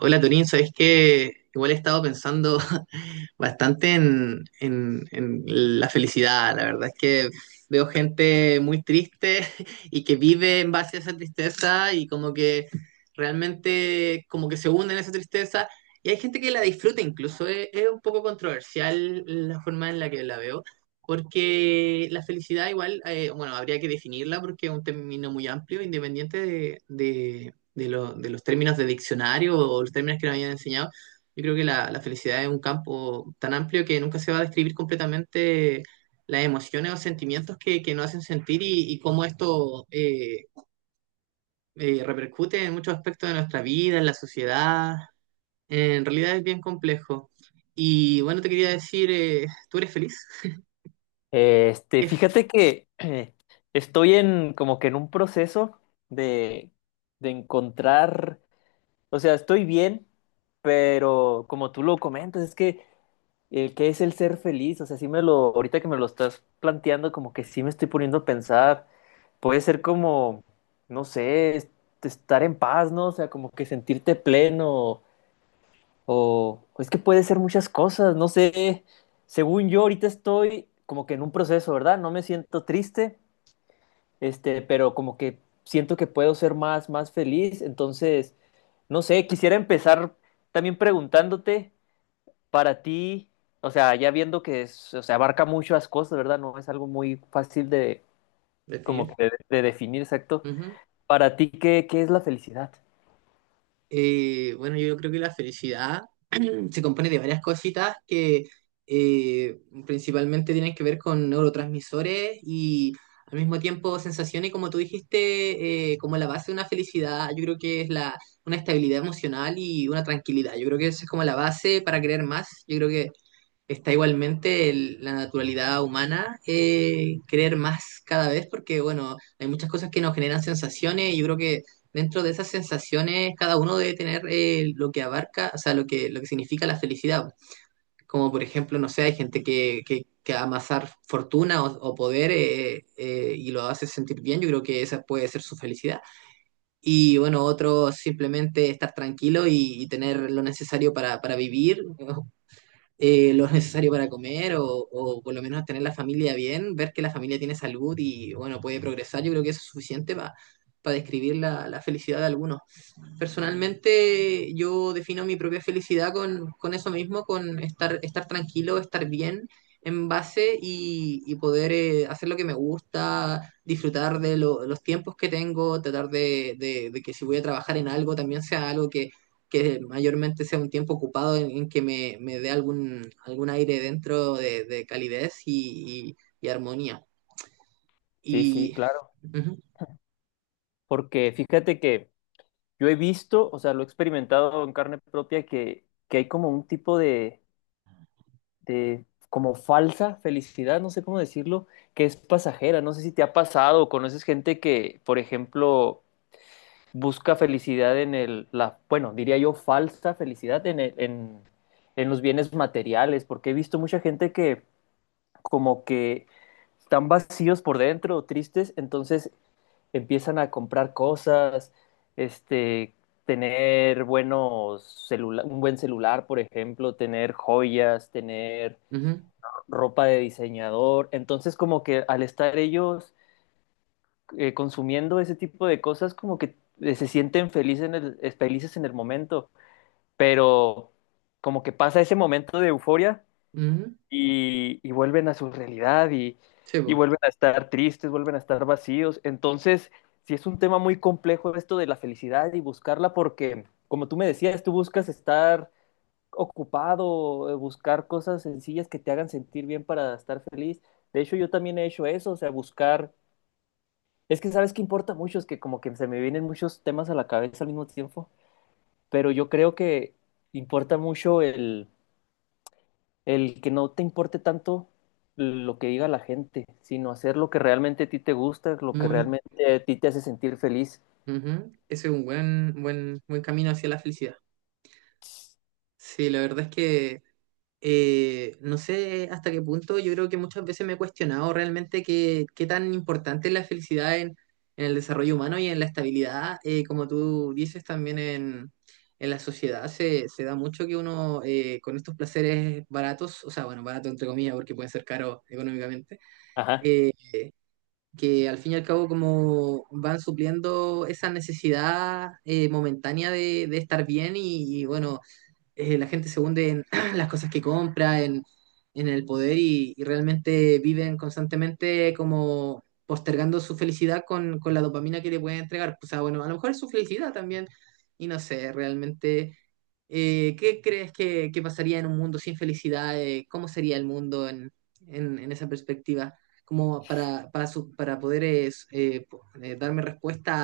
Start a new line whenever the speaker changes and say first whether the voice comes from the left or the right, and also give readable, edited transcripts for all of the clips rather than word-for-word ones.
right: Hola Torín, ¿sabes qué? Igual he estado pensando bastante en la felicidad. La verdad es que veo gente muy triste y que vive en base a esa tristeza y como que realmente como que se hunde en esa tristeza. Y hay gente que la disfruta incluso. Es un poco controversial la forma en la que la veo. Porque la felicidad igual, bueno, habría que definirla porque es un término muy amplio, independiente de los términos de diccionario o los términos que nos hayan enseñado. Yo creo que la felicidad es un campo tan amplio que nunca se va a describir completamente las emociones o sentimientos que nos hacen sentir y cómo esto repercute en muchos aspectos de nuestra vida, en la sociedad. En realidad es bien complejo. Y bueno, te quería decir, ¿tú eres feliz?
left: Este,
right: ¿Qué es
left: fíjate que estoy en como que en un proceso de, de encontrar, o sea, estoy bien, pero como tú lo comentas, es que el que es el ser feliz, o sea, sí me lo, ahorita que me lo estás planteando, como que sí me estoy poniendo a pensar, puede ser como, no sé, estar en paz, ¿no? O sea, como que sentirte pleno, o es que puede ser muchas cosas, no sé. Según yo, ahorita estoy como que en un proceso, ¿verdad? No me siento triste, pero como que siento que puedo ser más, más feliz. Entonces, no sé, quisiera empezar también preguntándote para ti, o sea, ya viendo que es, o sea, abarca muchas cosas, ¿verdad? No es algo muy fácil de, como que
right: definir?
left: de definir, exacto.
right: Ujú.
left: Para ti, ¿qué es la felicidad?
right: Bueno, yo creo que la felicidad se compone de varias cositas que eh, principalmente tienen que ver con neurotransmisores y al mismo tiempo sensaciones, como tú dijiste, como la base de una felicidad, yo creo que es una estabilidad emocional y una tranquilidad. Yo creo que eso es como la base para creer más. Yo creo que está igualmente la naturalidad humana, creer más cada vez porque, bueno, hay muchas cosas que nos generan sensaciones y yo creo que dentro de esas sensaciones cada uno debe tener, lo que abarca, o sea, lo que significa la felicidad. Como por ejemplo, no sé, hay gente que amasar fortuna o poder, y lo hace sentir bien, yo creo que esa puede ser su felicidad. Y bueno, otro simplemente estar tranquilo y tener lo necesario para vivir, lo necesario para comer o por lo menos tener la familia bien, ver que la familia tiene salud y bueno, puede progresar, yo creo que eso es suficiente para describir la felicidad de algunos. Personalmente yo defino mi propia felicidad con eso mismo, con estar tranquilo, estar bien en base y poder, hacer lo que me gusta, disfrutar de los tiempos que tengo, tratar de que si voy a trabajar en algo también sea algo que mayormente sea un tiempo ocupado en que me dé algún, algún aire dentro de calidez y, y armonía.
left: Sí, sí,
right: Y...
left: claro.
right: ujú,
left: Porque fíjate que yo he visto, o sea, lo he experimentado en carne propia, que hay como un tipo de como falsa felicidad, no sé cómo decirlo, que es pasajera. No sé si te ha pasado o conoces gente que, por ejemplo, busca felicidad en bueno, diría yo, falsa felicidad en en los bienes materiales, porque he visto mucha gente que como que están vacíos por dentro, tristes, entonces empiezan a comprar cosas, este, tener un buen celular, por ejemplo, tener joyas, tener
right: ujú,
left: ropa de diseñador. Entonces, como que al estar ellos consumiendo ese tipo de cosas, como que se sienten felices en felices en el momento, pero como que pasa ese momento de euforia
right: ujú.
left: y vuelven a su realidad
right: Sí,
left: y
right: po,
left: vuelven a estar tristes, vuelven a estar vacíos. Entonces, sí es un tema muy complejo esto de la felicidad y buscarla porque, como tú me decías, tú buscas estar ocupado, buscar cosas sencillas que te hagan sentir bien para estar feliz. De hecho, yo también he hecho eso, o sea, buscar... Es que sabes que importa mucho, es que como que se me vienen muchos temas a la cabeza al mismo tiempo, pero yo creo que importa mucho el que no te importe tanto lo que diga la gente, sino hacer lo que realmente a ti te gusta, lo que
right: muy,
left: realmente a ti te hace sentir feliz.
right: ujú. Ese es un buen, buen, buen camino hacia la felicidad. Sí, la verdad es que no sé hasta qué punto, yo creo que muchas veces me he cuestionado realmente qué, qué tan importante es la felicidad en el desarrollo humano y en la estabilidad, como tú dices también en la sociedad, se da mucho que uno, con estos placeres baratos, o sea, bueno, barato entre comillas porque pueden ser caros económicamente,
left: Ajá.
right: eh, que al fin y al cabo como van supliendo esa necesidad, momentánea de estar bien y, bueno, la gente se hunde en las cosas que compra, en el poder y realmente viven constantemente como postergando su felicidad con la dopamina que le pueden entregar. O sea, bueno, a lo mejor es su felicidad también y no sé, realmente, ¿qué crees que pasaría en un mundo sin felicidad? ¿Cómo sería el mundo en esa perspectiva? Como para poder darme respuesta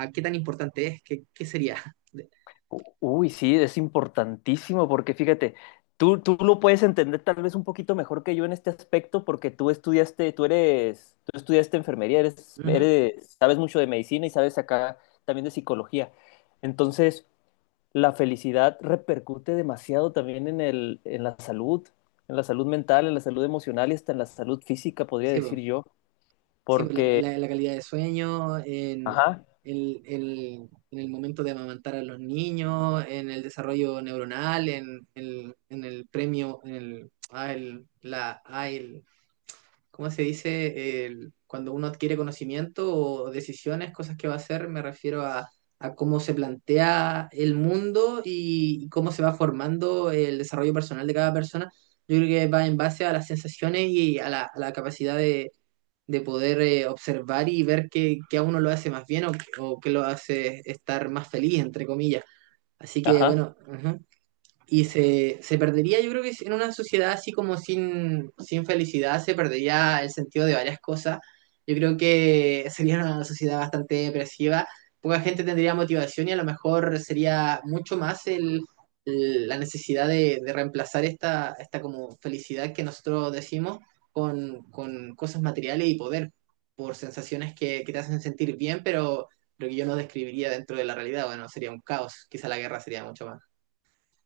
right: a qué tan importante es, qué, qué sería.
left: Uy, sí, es importantísimo porque fíjate, tú lo puedes entender tal vez un poquito mejor que yo en este aspecto porque tú estudiaste, tú estudiaste enfermería,
right: Ujú,
left: eres, sabes mucho de medicina y sabes acá también de psicología. Entonces, la felicidad repercute demasiado también en en la salud mental, en la salud emocional y hasta en la salud física, podría
right: sí,
left: decir
right: po.
left: yo,
right: Sí, pues
left: porque,
right: la calidad de sueño, en
left: ajá,
right: en el momento de amamantar a los niños, en el desarrollo neuronal, en el premio, en el, ah, el- la, ah, el- ¿cómo se dice? Cuando uno adquiere conocimiento o decisiones, cosas que va a hacer, me refiero a cómo se plantea el mundo y cómo se va formando el desarrollo personal de cada persona. Yo creo que va en base a las sensaciones y a la capacidad de poder, observar y ver qué, qué a uno lo hace más bien o qué lo hace estar más feliz, entre comillas. Así que
left: ajá,
right: bueno, ujú. Y se perdería, yo creo que en una sociedad así como sin, sin felicidad, se perdería el sentido de varias cosas. Yo creo que sería una sociedad bastante depresiva, poca gente tendría motivación y a lo mejor sería mucho más la necesidad de reemplazar esta, esta como felicidad que nosotros decimos con cosas materiales y poder, por sensaciones que te hacen sentir bien, pero lo que yo no describiría dentro de la realidad, bueno, sería un caos, quizá la guerra sería mucho más,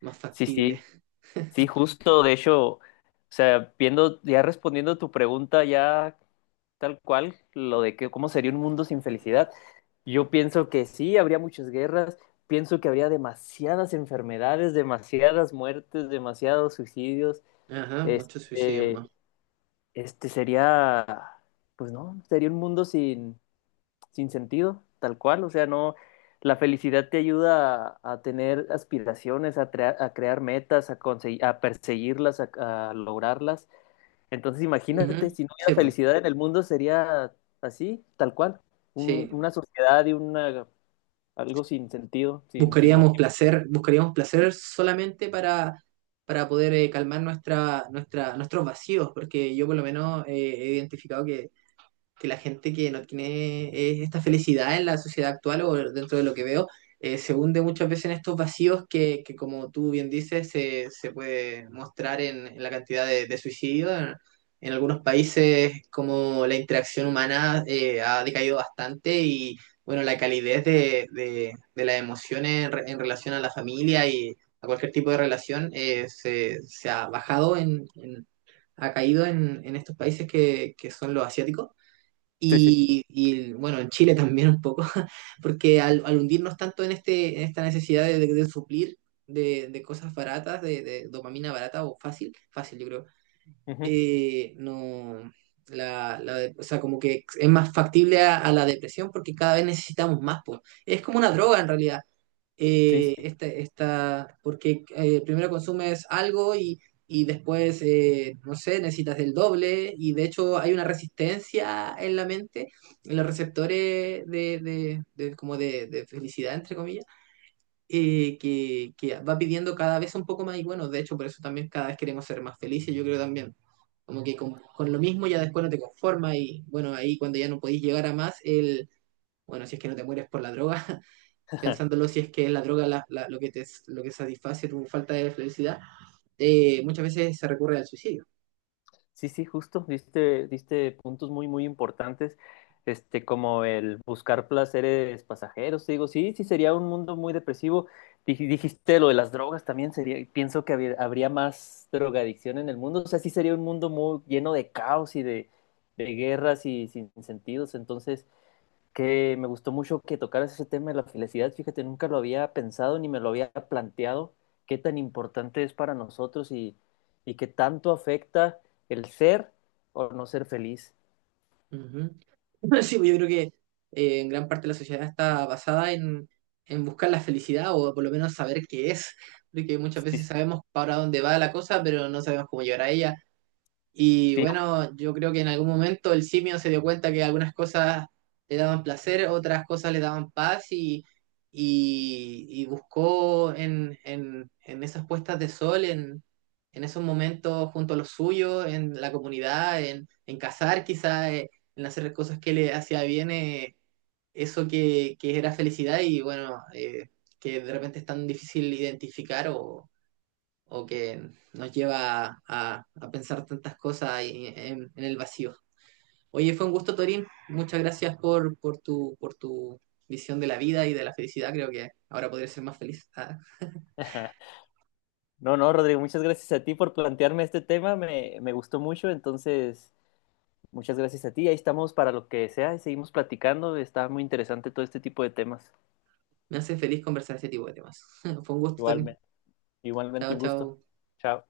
right: más
left: sí,
right: factible.
left: sí, sí, justo, de hecho, o sea, viendo, ya respondiendo a tu pregunta, ya tal cual, lo de que, cómo sería un mundo sin felicidad, yo pienso que sí, habría muchas guerras, pienso que habría demasiadas enfermedades, demasiadas muertes, demasiados suicidios,
right: Ajá, muchos suicidios
left: este
right: más.
left: Sería, pues no, sería un mundo sin, sin sentido, tal cual. O sea, no, la felicidad te ayuda a tener aspiraciones, a, a crear metas, a conseguir, a perseguirlas, a lograrlas. Entonces, imagínate,
right: Ujú,
left: si no hubiera
right: sí, pues,
left: felicidad en el mundo, sería así, tal cual.
right: sí.
left: Una sociedad y una, algo sin sentido, sin, sin motivo.
right: Buscaríamos placer solamente para poder, calmar nuestros vacíos, porque yo por lo menos, he identificado que la gente que no tiene, esta felicidad en la sociedad actual o dentro de lo que veo, se hunde muchas veces en estos vacíos que como tú bien dices, se puede mostrar en la cantidad de suicidios. En algunos países como la interacción humana, ha decaído bastante y bueno, la calidez de las emociones en, en relación a la familia y a cualquier tipo de relación, se ha bajado, ha caído en estos países que son los asiáticos.
left: Sí, sí.
right: Y, bueno, en Chile también un poco, porque al, al hundirnos tanto en, este, en esta necesidad de suplir de cosas baratas, de dopamina barata o fácil, fácil yo creo,
left: Ujú.
right: no, o sea, como que es más factible a la depresión porque cada vez necesitamos más, pues. Es como una droga en realidad,
left: Sí, sí.
right: porque, primero consumes algo y después, no sé, necesitas del doble y de hecho hay una resistencia en la mente, en los receptores como de felicidad, entre comillas, que va pidiendo cada vez un poco más y bueno, de hecho por eso también cada vez queremos ser más felices, yo creo también. Como que con lo mismo ya después no te conformas y bueno, ahí cuando ya no podís llegar a más, el, bueno, si es que no te mueres por la droga, pensándolo si es que la droga lo que te, lo que satisface tu falta de felicidad, muchas veces se recurre al suicidio.
left: Sí, sí, justo, diste, diste puntos muy, muy importantes, como el buscar placeres pasajeros, te digo, sí, sí, sería un mundo muy depresivo. Dijiste lo de las drogas, también sería, pienso que habría, habría más drogadicción en el mundo, o sea, sí sería un mundo muy lleno de caos y de guerras y sin sentidos, entonces que me gustó mucho que tocaras ese tema de la felicidad. Fíjate, nunca lo había pensado ni me lo había planteado, qué tan importante es para nosotros y qué tanto afecta el ser o no ser feliz.
right: Ujú. Sí, pues yo creo que, en gran parte la sociedad está basada en buscar la felicidad o por lo menos saber qué es, porque muchas
left: Sí,
right: veces sabemos para dónde va la cosa, pero no sabemos cómo llegar a ella. Y
left: sí.
right: bueno, yo creo que en algún momento el simio se dio cuenta que algunas cosas le daban placer, otras cosas le daban paz y buscó en esas puestas de sol, en esos momentos junto a los suyos, en la comunidad, en cazar quizá, en hacer cosas que le hacía bien, eso que era felicidad y bueno, que de repente es tan difícil identificar o que nos lleva a pensar tantas cosas ahí en el vacío. Oye, fue un gusto, Torín. Muchas gracias por tu visión de la vida y de la felicidad. Creo que ahora podría ser más feliz. Ah,
left: No, no, Rodrigo, muchas gracias a ti por plantearme este tema, me gustó mucho, entonces muchas gracias a ti, ahí estamos para lo que sea y seguimos platicando, está muy interesante todo este tipo de temas.
right: me hace feliz conversar este tipo de temas. Fue un gusto, Torín.
left: Igualmente, igualmente
right: Chao,
left: un gusto.
right: chao.
left: Chao.